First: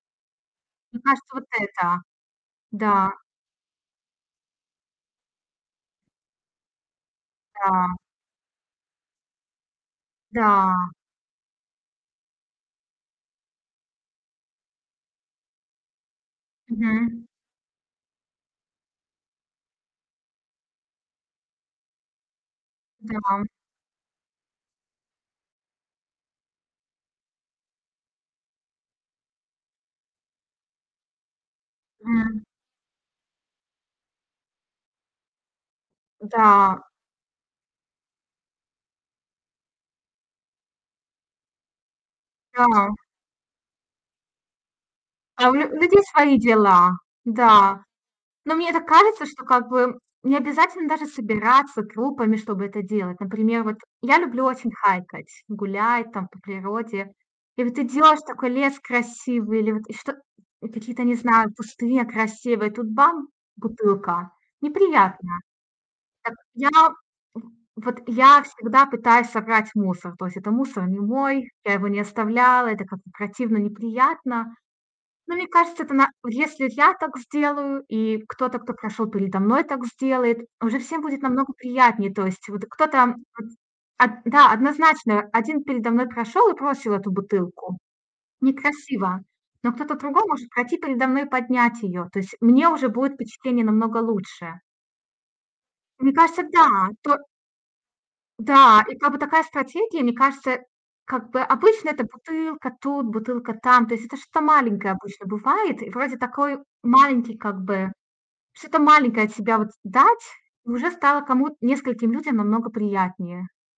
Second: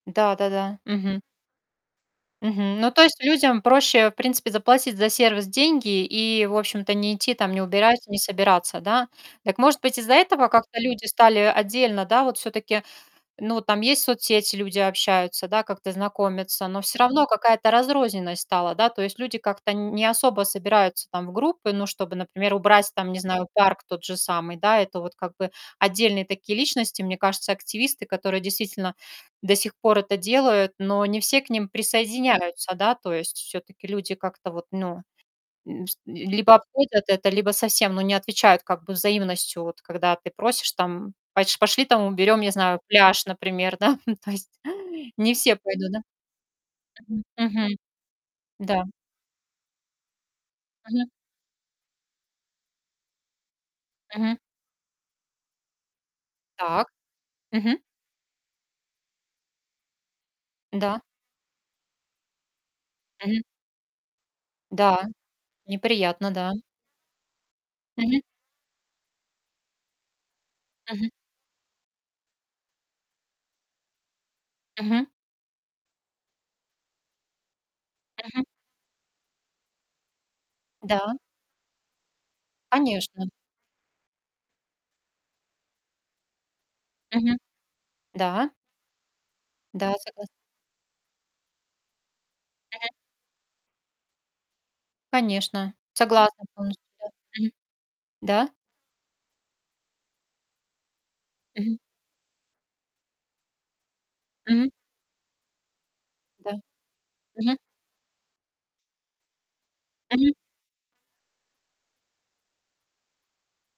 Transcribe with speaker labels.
Speaker 1: Да-да-да.
Speaker 2: Мне
Speaker 1: Мгм.
Speaker 2: кажется вот это.
Speaker 1: Мгм, ну, то
Speaker 2: Да.
Speaker 1: есть людям проще, в принципе, заплатить за сервис деньги и, в общем-то, не идти там не
Speaker 2: Да.
Speaker 1: убирать, не собираться, да? Так может быть, из-за этого как-то
Speaker 2: Да.
Speaker 1: люди стали отдельно, да? Вот всё-таки ну, там есть соцсети, люди общаются, да, как-то знакомятся, но всё равно
Speaker 2: Мгм.
Speaker 1: какая-то разрозненность стала, да, то есть люди как-то нь не особо собираются там в группы, ну, чтобы, например, убрать там, не
Speaker 2: Да.
Speaker 1: знаю, парк тот же самый, да. Это вот как бы отдельные такие личности, мне кажется, активисты, которые, действительно, до сих пор это делают, но не все к ним
Speaker 2: М.
Speaker 1: присоединяются, да, то есть, всё-таки люди как-то вот, ну. М, пс либо
Speaker 2: Да.
Speaker 1: обходят это, либо совсем, ну, не отвечают как бы взаимностью, вот когда ты просишь там поч пошли, там, уберем, не знаю,
Speaker 2: Да.
Speaker 1: пляж, например, да. То есть не
Speaker 2: А у
Speaker 1: все
Speaker 2: лю
Speaker 1: пойдут, да?
Speaker 2: людей свои дела,
Speaker 1: Мгм, мгм.
Speaker 2: да. Но мне
Speaker 1: Да.
Speaker 2: так кажется, что как бы необязательно даже
Speaker 1: Мгм.
Speaker 2: собираться группами, чтобы это делать. Например, вот я
Speaker 1: Мгм.
Speaker 2: люблю очень хайкать, гулять там по
Speaker 1: Так.
Speaker 2: природе. И вот
Speaker 1: Мгм.
Speaker 2: идёшь: такой лес красивый или вот и что и
Speaker 1: Да.
Speaker 2: какие-то, не знаю, кусты, а, красивые, и тут бам-
Speaker 1: Мгм.
Speaker 2: бутылка.
Speaker 1: Да.
Speaker 2: Неприятно.
Speaker 1: Неприятно,
Speaker 2: Так
Speaker 1: да.
Speaker 2: я, м, вот
Speaker 1: Мгм.
Speaker 2: я всегда пытаюсь собрать мусор. То есть это мусор не
Speaker 1: Мгм.
Speaker 2: мой, я его не оставляла, это как бы противно, неприятно.
Speaker 1: Мгм.
Speaker 2: Но мне кажется, это на если я так сделаю, и
Speaker 1: Мгм.
Speaker 2: кто-то, кто прошёл передо мной так сделает, уже всем
Speaker 1: Да.
Speaker 2: будет намного приятнее. То есть вот и кто-то
Speaker 1: Конечно.
Speaker 2: вот от да, однозначно, один передо мной прошёл и бросил эту
Speaker 1: Мгм.
Speaker 2: бутылку.
Speaker 1: Да.
Speaker 2: Некрасиво, но
Speaker 1: Да,
Speaker 2: кто-то другой
Speaker 1: согласна.
Speaker 2: может пройти передо мной и поднять её. То есть мне уже
Speaker 1: Мгм.
Speaker 2: будет впечатление намного лучше.
Speaker 1: Конечно,
Speaker 2: Мне кажется,
Speaker 1: согласна полностью.
Speaker 2: да.
Speaker 1: Да.
Speaker 2: То
Speaker 1: Мгм. Да.
Speaker 2: Да, и как бы такая стратегия. Мне кажется, как бы
Speaker 1: Мгм.
Speaker 2: обычно- это бутылка тут, бутылка там. То есть это что-то
Speaker 1: Мгм.
Speaker 2: маленькое обычно бывает. И вроде
Speaker 1: Да.
Speaker 2: такой маленький
Speaker 1: Мгм.
Speaker 2: как бы что-то маленькое от себя вот дать,
Speaker 1: Мгм.
Speaker 2: и уже стало кому-то, нескольким людям намного приятнее.